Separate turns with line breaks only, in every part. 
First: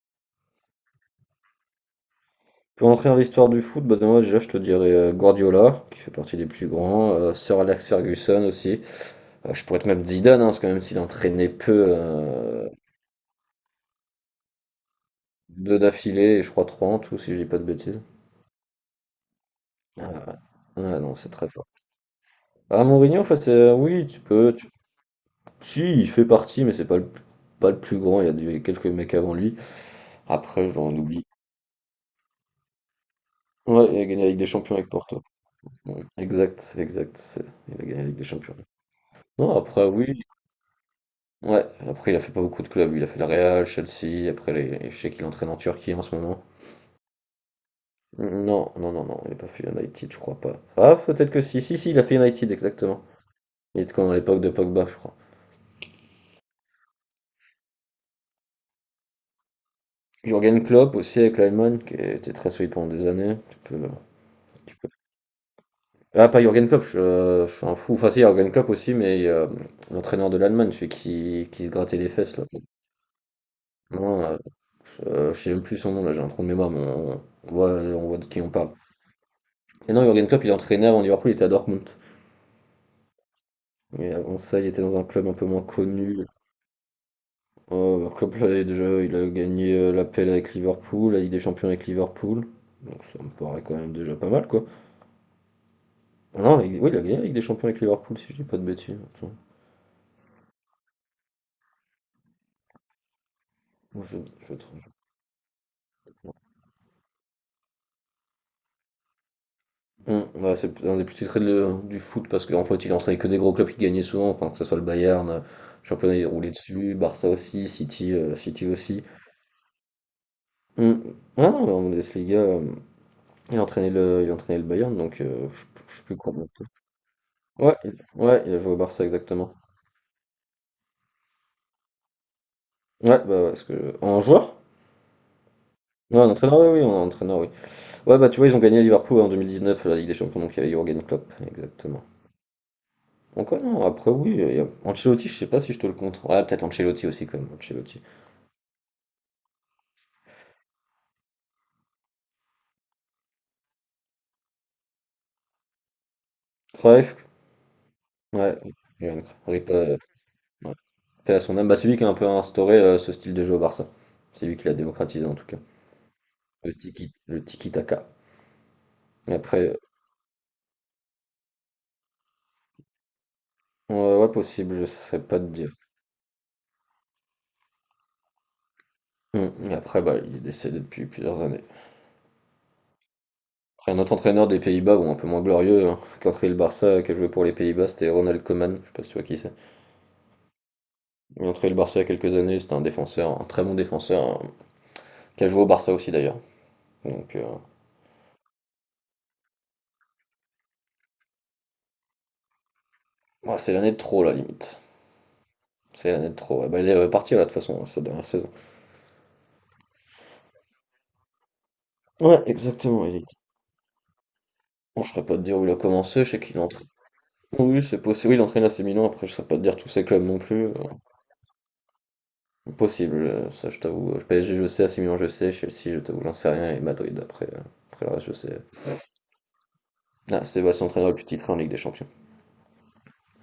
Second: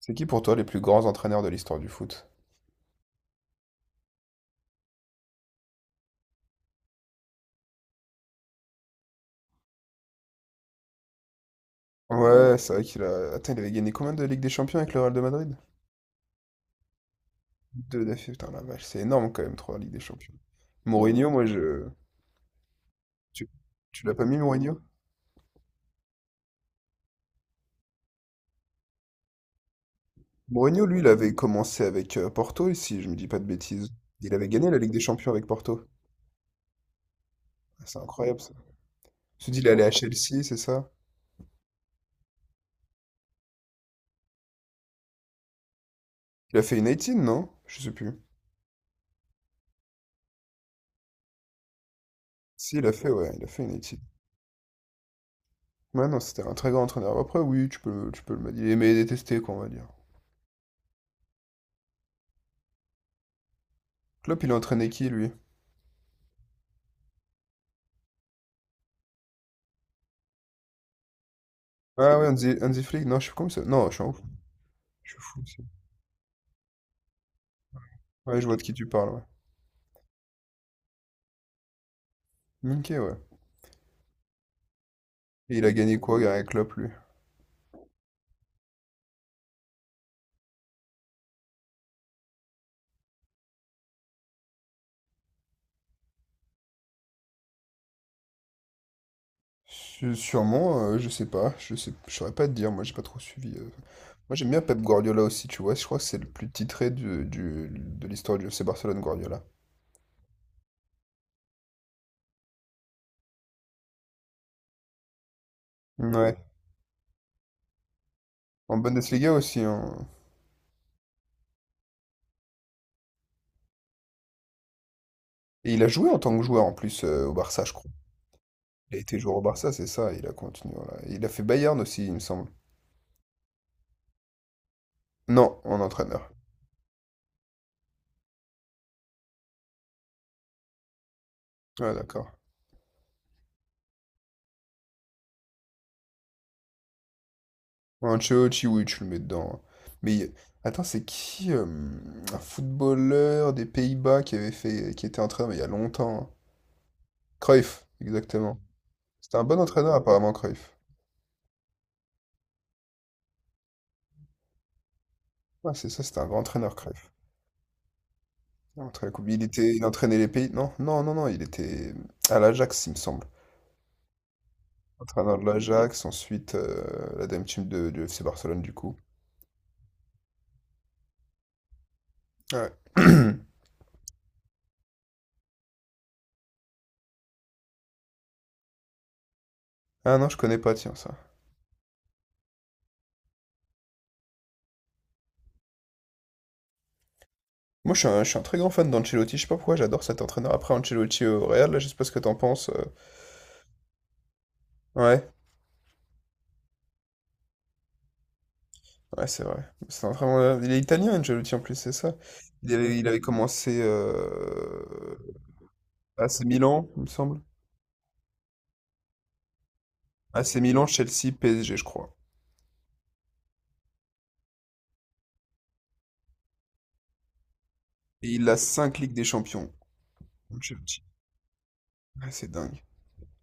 C'est qui pour toi les plus grands entraîneurs de l'histoire du foot?
Pour entrer dans l'histoire du foot, bah, moi déjà je te dirais Guardiola, qui fait partie des plus grands, Sir Alex Ferguson aussi. Je pourrais te mettre Zidane, hein, parce que même s'il entraînait peu,
Ouais, c'est vrai. Attends, il avait gagné combien de Ligue des Champions avec le Real de Madrid?
deux d'affilée, et je crois trois en tout, si je dis pas de bêtises.
Deux défaites, putain la vache, c'est énorme quand même, trois Ligue des
Ah,
Champions.
ouais. Ouais, non, c'est
Mourinho, moi
très fort.
je...
Ah, Mourinho, en fait,
Tu, tu
oui,
l'as
tu
pas mis
peux.
Mourinho?
Si, il fait partie, mais c'est pas le plus grand, il y a quelques mecs avant lui. Après,
Mourinho,
j'en
lui, il
oublie.
avait commencé avec Porto, ici, je me dis pas de
Ouais,
bêtises.
il a gagné la
Il
Ligue des
avait gagné
Champions
la
avec
Ligue des
Porto.
Champions avec Porto.
Ouais, exact, exact. Il a
Ah,
gagné
c'est
la Ligue des
incroyable ça.
Champions.
Tu
Non,
dis, il est allé
après,
à
oui.
Chelsea, c'est ça?
Ouais, après il a fait pas beaucoup de clubs, il a fait le Real, Chelsea, après je sais qu'il entraîne en Turquie en ce moment.
Il a fait une 18, non? Je sais plus.
Non, non, non, non, il n'a pas fait United, je crois pas. Ah, peut-être que si, si, si, il a fait United,
Si, il a
exactement.
fait, ouais, il a fait une
Il était
18.
quand à l'époque de Pogba, je crois.
Ouais, non, c'était un très grand entraîneur. Après, oui, tu peux le dire. Il aimait et détester, quoi, on va dire.
Jürgen Klopp aussi avec l'Allemagne, qui était très solide pendant des années. Tu peux,
Klopp, il a
tu peux-
entraîné qui, lui?
Ah, pas Jürgen Klopp, je suis un fou. Enfin, si, Jürgen Klopp aussi, mais l'entraîneur de l'Allemagne, celui qui se grattait les
Ah ouais, un
fesses, là.
des, un des flics, non, je suis comme ça. Non, je suis un fou.
Non,
Je suis
je
fou
sais
aussi.
même plus son nom, là, j'ai un trou de mémoire, mais on voit de qui
Ouais, je
on
vois de
parle.
qui tu parles,
Et non, Jürgen Klopp, il entraînait avant Liverpool, il était à Dortmund.
ouais. Ok, ouais.
Mais avant ça, il était dans un club un peu
Et
moins
il a gagné quoi,
connu.
Gary Klopp, lui?
Oh, un club, là, déjà, il a gagné l'appel avec Liverpool, la Ligue des Champions avec Liverpool. Donc ça me paraît quand même déjà pas mal, quoi. Ah non, oui, il a gagné la Ligue des Champions avec Liverpool, si je dis pas de bêtises. Attends.
Sûrement, je sais pas, je saurais pas te dire, moi j'ai pas trop suivi.
Moi, je,
Moi
je
j'aime
vais
bien
te-
Pep Guardiola aussi, tu vois, je crois que c'est le plus titré de l'histoire du FC Barcelone, Guardiola.
Ouais, c'est un des plus titrés du foot parce qu'en fait, il entraînait que des gros clubs qui gagnaient souvent, enfin, que ce soit le Bayern, championnat, il
Ouais,
roulait dessus, Barça aussi, City, City
en
aussi.
Bundesliga aussi, hein.
Hum. Ah non, mais en Bundesliga, il entraînait le Bayern, donc je
Et il a
je sais
joué
plus
en
quoi.
tant que joueur en plus au Barça, je
Ouais,
crois.
ouais, il a joué au
Il a
Barça
été joueur au
exactement.
Barça, c'est ça, il a continué, voilà. Il a fait Bayern aussi, il me semble.
Ouais, bah ouais, parce que en joueur?
Non, en
Ouais, en
entraîneur.
entraîneur, oui, oui, en entraîneur, oui. Ouais, bah tu vois, ils ont gagné Liverpool en 2019, la Ligue des Champions, donc il y avait Jürgen Klopp,
Ouais,
exactement.
d'accord.
Donc ouais, non, après oui, Ancelotti, je sais pas si je te le compte. Ouais, peut-être Ancelotti aussi quand même, Ancelotti.
Ancelotti, oui, tu le mets dedans, hein. Mais attends, c'est qui un footballeur des Pays-Bas qui avait fait, qui était entraîneur mais il y a longtemps, hein.
Cruyff,
Cruyff,
ouais,
exactement.
Jürgen Klopp,
C'était un bon
rip,
entraîneur apparemment,
ouais,
Cruyff.
paix à son âme. Bah, c'est lui qui a un peu instauré ce style de jeu au Barça. C'est lui qui l'a démocratisé en tout cas.
Ouais, c'est ça, c'était un grand entraîneur, Cruyff.
Le tiki-taka.
Il a entraîné la Coupe-
Et
il
Après,
était, il entraînait les pays. Non, non, non, non, il était à l'Ajax, il me semble.
euh, ouais, ouais, possible, je sais
Entraîneur
pas te
de
dire.
l'Ajax, ensuite la dame team de, du FC Barcelone du coup.
Et après, bah, il est décédé depuis plusieurs années.
Ouais.
Après, un autre entraîneur des Pays-Bas, bon, un peu moins glorieux, hein, qui a entraîné le Barça, qui a joué pour les Pays-Bas, c'était Ronald Koeman, je sais pas si tu vois qui c'est.
Ah non, je connais pas, tiens, ça.
Il a entraîné le Barça il y a quelques années, c'était un défenseur, un très bon défenseur, hein, qui a joué au Barça aussi d'ailleurs. Donc,
Moi, je suis un très grand fan d'Ancelotti. Je sais pas pourquoi, j'adore cet entraîneur. Après Ancelotti au Real, là, je sais pas ce que t'en penses.
ouais, c'est l'année de trop, la limite.
Ouais,
C'est l'année de trop. Ouais, bah, il est reparti, là, de toute façon, hein, cette dernière saison.
ouais, c'est vrai. C'est un très bon. Il est italien, Ancelotti, en plus, c'est ça.
Ouais, exactement,
Il
il
avait
est.
commencé
Bon, je saurais pas te dire où il a commencé, je sais
AC
qu'il entraîne.
Milan, il me semble.
Oui, c'est possible, oui, il entraîne à ses Milan, après je saurais pas te dire tous ses clubs non
AC
plus.
Milan, Chelsea, PSG, je crois.
Possible, ça je t'avoue. PSG je sais, AC Milan je sais, Chelsea je t'avoue, j'en sais rien, et Madrid après le reste
Et
je
il a
sais.
cinq Ligues des Champions,
Ah, Sébastien
Ancelotti.
Traîneur le plus titré en Ligue des Champions.
Ouais, c'est dingue.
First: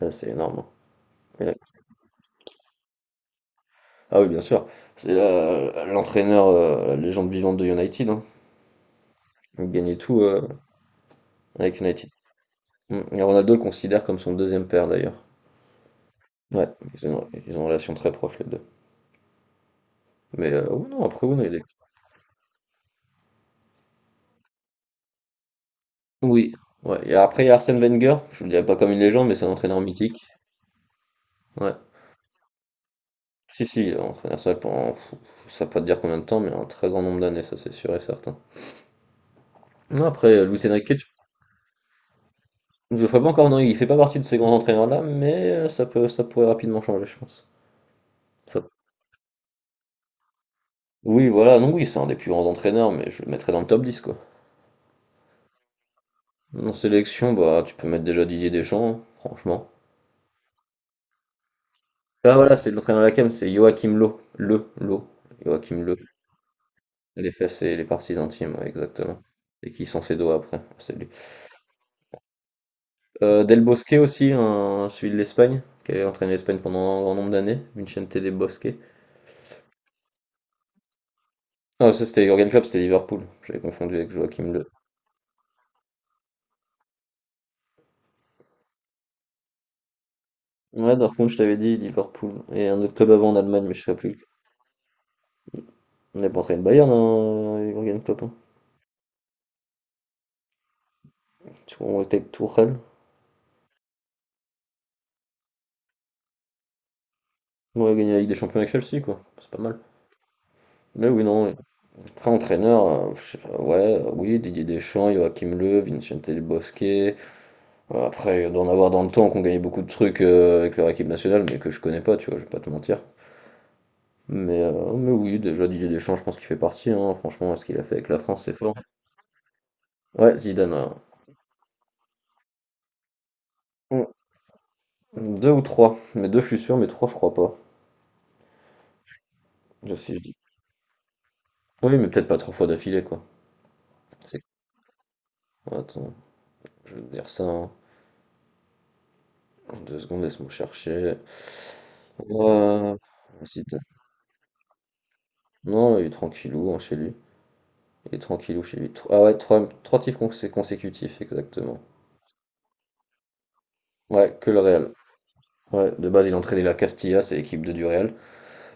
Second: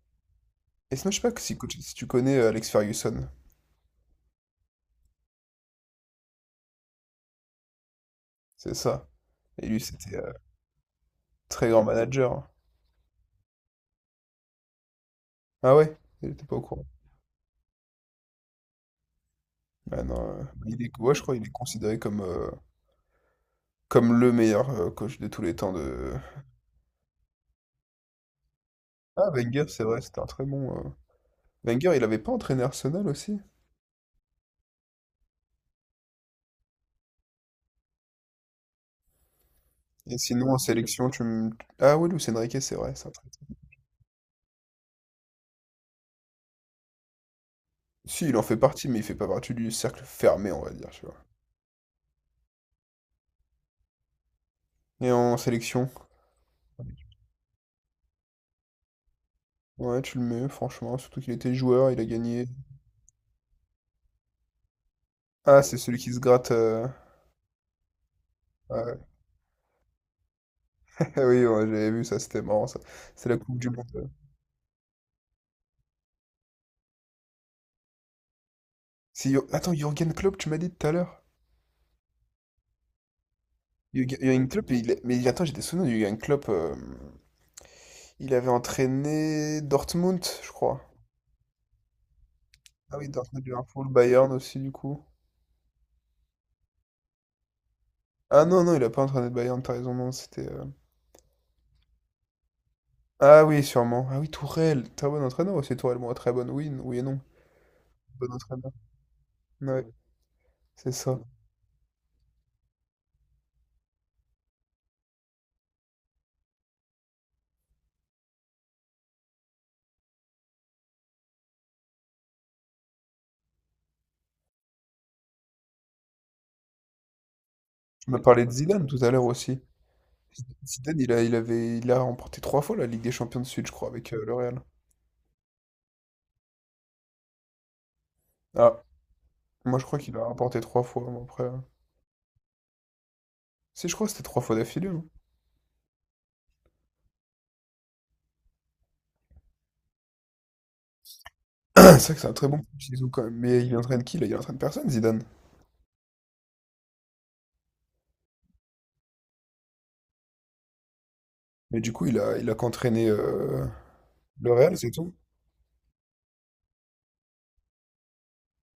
Ah, c'est énorme, hein.
Et sinon, je sais pas que
Ouais.
si, si tu connais Alex Ferguson,
Ah oui, bien sûr. C'est l'entraîneur, la légende vivante de United, hein.
c'est ça. Et
Il
lui,
gagnait
c'était
tout
très
avec
grand
United.
manager.
Mm. Et Ronaldo le considère comme son deuxième père d'ailleurs.
Ah ouais? Il était pas au
Ouais,
courant.
ils ont une relation très proche les deux.
Ah non,
Mais
bah, il
oui,
est,
non,
ouais, je
après,
crois
oui, non,
qu'il est
il est.
considéré comme le meilleur coach de tous les temps de...
Oui. Ouais. Et après, il y a Arsène Wenger. Je le dirais pas comme une légende,
Ah,
mais c'est un
Wenger,
entraîneur
c'est vrai,
mythique.
c'était un très bon.
Ouais.
Wenger, il avait pas entraîné Arsenal aussi?
Si, si, il a entraîné ça pendant, je sais pas te dire combien de temps, mais un très grand nombre d'années, ça c'est sûr et certain. Non,
Et
après,
sinon, en
Luis Enrique,
sélection, tu me... Ah oui, Luis Enrique, c'est vrai,
je
ça.
ferais pas encore, non, il fait pas partie de ces grands entraîneurs-là, mais ça peut, ça pourrait rapidement changer, je pense.
Si, il en fait
Ça-
partie, mais il fait pas partie du cercle fermé, on va dire, tu vois.
Oui, voilà, non, oui, c'est un des plus grands entraîneurs, mais je le mettrais dans le top 10 quoi.
Et en sélection?
En sélection, bah, tu peux mettre déjà Didier Deschamps, hein, franchement.
Ouais, tu le mets, franchement, surtout qu'il était joueur, il a
Ah,
gagné.
voilà, c'est l'entraîneur de la CAM, c'est Joachim Löw. Löw.
Ah, c'est
Joachim Löw.
celui qui se gratte...
Les fesses et les parties intimes, ouais,
ouais.
exactement. Et qui sont ses doigts après, c'est lui.
Oui, ouais, j'avais vu ça, c'était marrant, ça. C'est la Coupe
Del
du Monde.
Bosque
euh.
aussi, celui de l'Espagne, qui avait entraîné l'Espagne pendant un grand nombre d'années, Vicente Del Bosque.
C'est Attends, Jürgen Klopp, tu m'as dit tout à l'heure.
Ah, ça c'était Jürgen Klopp, c'était Liverpool. J'avais confondu avec
Jürgen
Joachim Löw.
Klopp, mais attends, j'étais souvenir de Jürgen Klopp. Il avait entraîné Dortmund, je crois.
Ouais, Dortmund, je t'avais dit Liverpool. Et un autre
Ah oui,
club avant en
Dortmund,
Allemagne, mais je
Liverpool,
sais plus.
Bayern aussi, du coup.
On est pas entraîné le Bayern, hein, Jürgen Klopp, hein.
Ah non, non, il a pas entraîné le Bayern, t'as raison, non, c'était.
Tu vois, on était avec Tourelle.
Ah oui, sûrement. Ah oui, Tourelle, très bon entraîneur aussi, Tourelle, bon, très bonne, oui, oui et non,
On a gagné la Ligue
bon
des Champions avec
entraîneur.
Chelsea, quoi. C'est pas mal.
Ouais, c'est
Mais
ça.
oui, non, ouais. Après, entraîneur, je sais pas, ouais, oui, Didier Deschamps, Joachim Löw, Vincente Del Bosque. Après, d'en avoir dans le temps qu'on gagnait beaucoup de trucs avec leur équipe nationale, mais que je connais pas, tu vois, je vais pas te mentir. Mais oui, déjà Didier Deschamps, je pense qu'il fait partie, hein. Franchement, ce qu'il a fait avec
Je
la
me
France,
parlais de
c'est fort.
Zidane tout à l'heure aussi.
Ouais, Zidane,
Zidane, il a remporté trois fois la Ligue des Champions de Suite, je crois,
ouais.
avec le Real.
Deux ou trois. Mais deux, je suis sûr, mais trois, je crois pas.
Ah, moi je
Je,
crois
si
qu'il
je
a
dis.
remporté trois fois, mais après.
Oui, mais peut-être pas trois fois d'affilée, quoi.
Si, je crois que c'était trois
C'est-
fois d'affilée, non?
Attends, je vais te dire ça, hein. 2 secondes, laisse-moi chercher.
C'est vrai que c'est un très bon coach,
Euh,
Zizou, quand même.
si
Mais il
t'as-
entraîne qui, là? Il entraîne personne, Zidane.
Non, il est tranquillou, hein, chez lui. Il est tranquillou chez lui. Ah ouais, trois titres consécutifs, exactement.
Mais du coup, il a qu'entraîné
Ouais, que
le
le
Real, c'est
Real.
tout?
Ouais, de base, il entraînait la Castilla, c'est l'équipe 2 du Real.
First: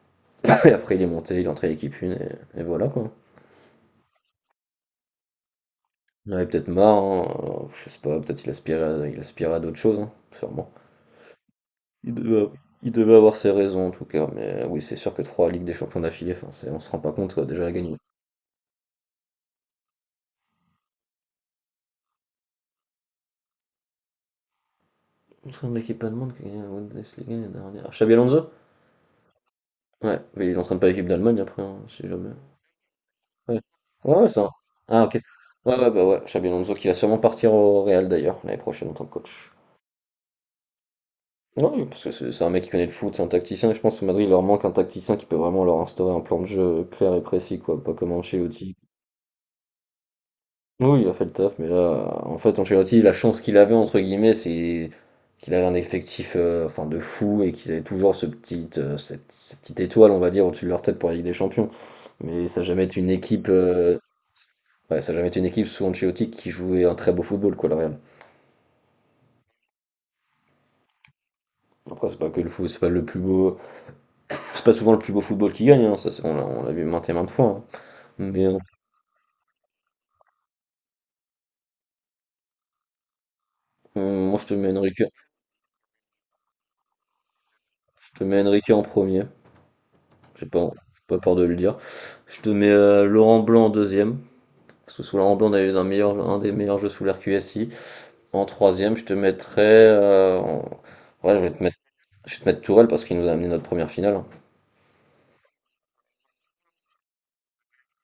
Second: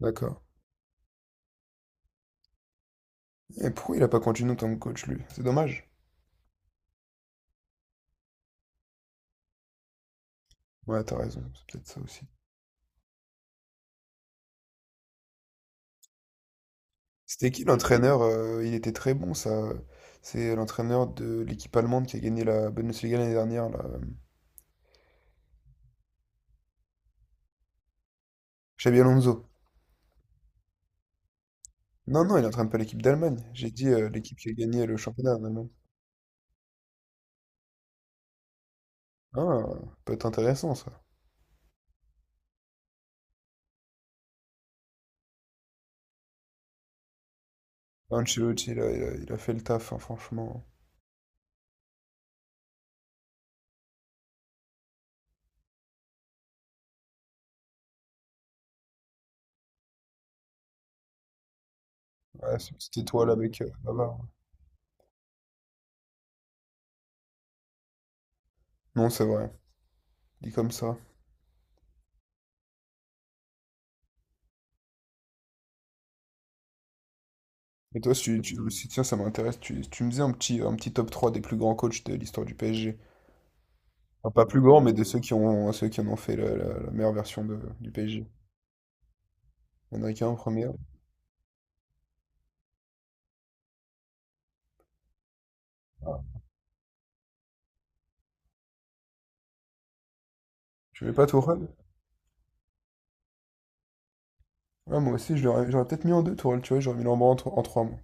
D'accord.
Et après, il est monté, il a entraîné l'équipe 1, et voilà, quoi.
Et pourquoi il a pas continué en tant que coach, lui? C'est dommage.
Il en avait peut-être marre, hein. Alors, je sais pas, peut-être il aspirait à d'autres choses, hein, sûrement.
Ouais, t'as raison, c'est peut-être ça
Il
aussi.
devait, il devait avoir ses raisons en tout cas, mais oui, c'est sûr que trois Ligues des Champions d'affilée, enfin, on se rend pas compte, quoi,
C'était
déjà
qui
la gagner.
l'entraîneur? Il était très bon, ça. C'est l'entraîneur de l'équipe allemande qui a gagné la Bundesliga l'année dernière, là.
Contre un mec qui est pas de monde qui a gagné la Bundesliga l'année dernière. Xabi Alonso?
Xabi Alonso.
Ouais, mais il entraîne pas l'équipe d'Allemagne après, hein, si
Non,
jamais.
non, il n'entraîne pas l'équipe d'Allemagne.
Ouais,
J'ai dit
ouais, ouais,
l'équipe
ça.
qui a gagné le
Ah, ok.
championnat en Allemagne.
Ouais, ouais, bah ouais, Xabi Alonso qui va sûrement partir au Real d'ailleurs, l'année prochaine en tant que coach.
Ah, peut être intéressant, ça.
Ouais, oui, parce que c'est un mec qui connaît le foot, c'est un tacticien, et je pense au Madrid, il leur manque un tacticien qui peut vraiment leur instaurer un plan de jeu clair et précis, quoi, pas comme
Ancelotti,
Ancelotti.
là, il a fait le taf, hein, franchement.
Oui, il a fait le taf, mais là, en fait, Ancelotti, la chance qu'il avait, entre guillemets, c'est qu'il avait un effectif enfin, de fou et qu'ils avaient toujours ce petit, cette petite étoile, on va dire, au-dessus de leur tête pour la Ligue des Champions. Mais
Ouais,
ça n'a
cette
jamais
petite
été une
étoile
équipe,
avec Bavard.
ouais, ça a jamais été une équipe sous Ancelotti qui jouait un très beau football, quoi, le Real.
Non, c'est vrai. Dit comme ça.
Après, c'est pas que le foot, c'est pas le plus beau, c'est pas souvent le plus beau football qui gagne, hein, ça, on l'a vu maintes et maintes fois, hein.
Et toi, si tu,
Mais
tu- si- tiens, ça m'intéresse, tu me faisais un petit top 3 des plus grands coachs de l'histoire du PSG. Enfin,
moi, je
pas
te
plus
mets
grand, mais
Enrique,
de ceux qui en ont fait la meilleure version du
je te
PSG.
mets Enrique en premier,
Enrique en a qu'un en
j'ai pas,
première.
j'ai pas peur de le dire. Je te mets Laurent Blanc en deuxième. Parce que sous la Ramblon, on avait un
Ah.
des meilleurs jeux sous l'air QSI. En troisième, je te mettrais.
Tu mets pas
Ouais, je vais te
Tourelle?
mettre, je vais te mettre Tourelle parce qu'il nous a amené notre première finale.
Ouais, moi aussi, je l'aurais- j'aurais peut-être mis en deux Tourelle, tu vois, j'aurais mis Lambrand en, tro- en trois, moi.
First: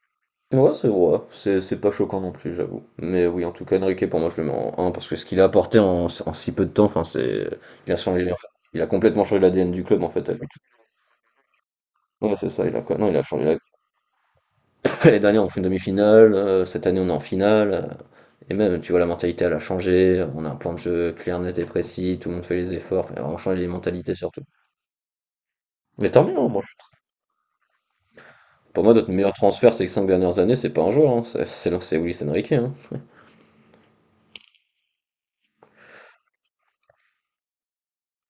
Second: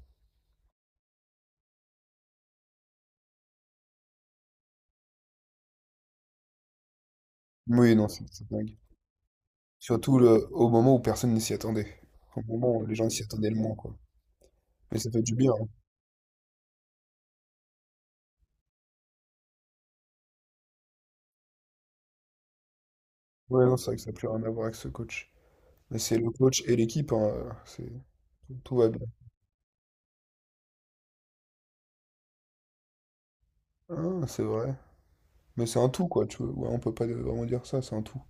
Ouais, c'est vrai, c'est pas choquant non plus, j'avoue. Mais oui, en tout cas, Enrique, pour moi, je le mets en un parce que ce qu'il a apporté en si peu de temps, enfin, c'est. Il
Oui,
a
non, c'est
changé, en fait.
c'est dingue.
Il a complètement changé l'ADN du club, en
Surtout
fait, à lui.
le, au moment où personne ne s'y attendait.
Ouais,
Au
c'est ça, il
moment
a
où les
quoi? Non,
gens
il
s'y
a changé
attendaient le
la.
moins, quoi. Mais ça
L'année
fait du
dernière, on
bien,
fait une
hein.
demi-finale, cette année, on est en finale. Et même, tu vois, la mentalité, elle a changé. On a un plan de jeu clair, net et précis. Tout le monde fait les efforts. Enfin, on change
Ouais,
les
non, c'est vrai que ça
mentalités
n'a plus rien
surtout.
à voir avec ce coach. Mais
Mais
c'est
tant
le
mieux, hein, moi.
coach et l'équipe, hein, c'est, tout
Pour
va
moi,
bien.
notre meilleur transfert ces 5 dernières années, c'est pas un joueur, hein. C'est Luis Enrique, hein.
Ah, c'est vrai. Mais c'est un tout, quoi, tu vois. Ouais, on peut pas vraiment dire ça, c'est un tout.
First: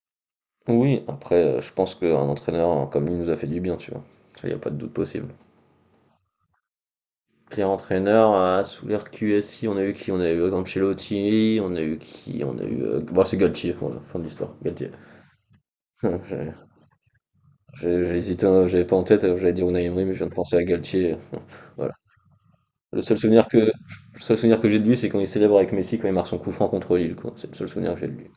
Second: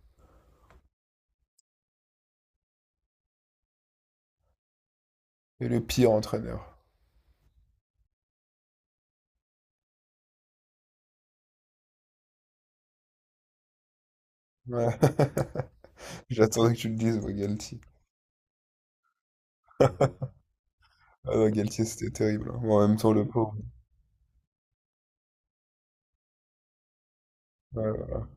Oui, après, je pense qu'un entraîneur hein, comme lui nous a fait du bien, tu vois. Ça, y a pas de doute possible.
Et le pire entraîneur.
Pire entraîneur, sous l'ère QSI, on a eu qui? On a eu Ancelotti, on a eu qui? On a eu. Bon, c'est Galtier, voilà, fin de l'histoire. Galtier.
Ouais.
J'ai
J'attendais que tu le dises, moi, Galtier.
j'ai hésité, hein, j'avais pas en tête, j'allais dire Unai Emery, mais je viens de penser à Galtier.
Ah non, Galtier,
Voilà,
c'était terrible, hein. Mais en même
Le
temps,
seul
le
souvenir
pauvre.
que, le seul souvenir que j'ai de lui, c'est quand il célèbre avec Messi quand il marque son coup franc contre Lille, quoi. C'est le seul
Ouais,
souvenir que j'ai de
voilà.
lui.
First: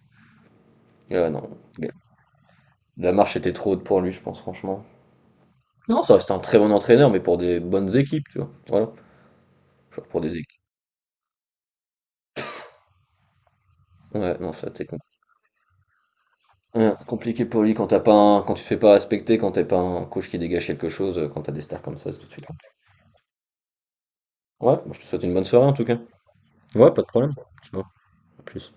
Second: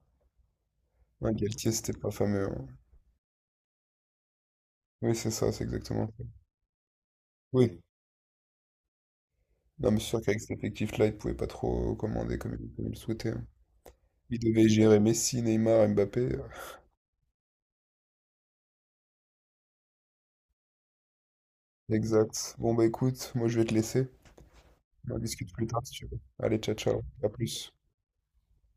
Et ouais,
Ouais,
non.
Galtier, c'était pas fameux, hein.
La marche était trop haute pour lui, je pense, franchement.
Oui, c'est ça, c'est
Non,
exactement
ça
ça.
reste un très bon entraîneur, mais pour des
Oui.
bonnes équipes, tu vois. Voilà.
Non, mais c'est
Genre pour
sûr
des
qu'avec cet
équipes.
effectif-là, il pouvait pas trop commander comme il le souhaitait, hein.
Ouais,
Il
non,
devait
ça, c'est
gérer Messi, Neymar, Mbappé.
compliqué pour lui quand t'as pas quand tu te fais pas respecter, quand t'es pas un coach qui dégage quelque chose, quand t'as des stars comme ça, c'est tout de suite
Exact.
compliqué.
Bon, bah écoute, moi je vais te laisser.
Ouais, moi, je te
On en
souhaite une bonne
discute
soirée
plus
en tout
tard si
cas.
tu veux. Allez, ciao,
Ouais,
ciao.
pas de
À
problème.
plus.
Ciao. À plus.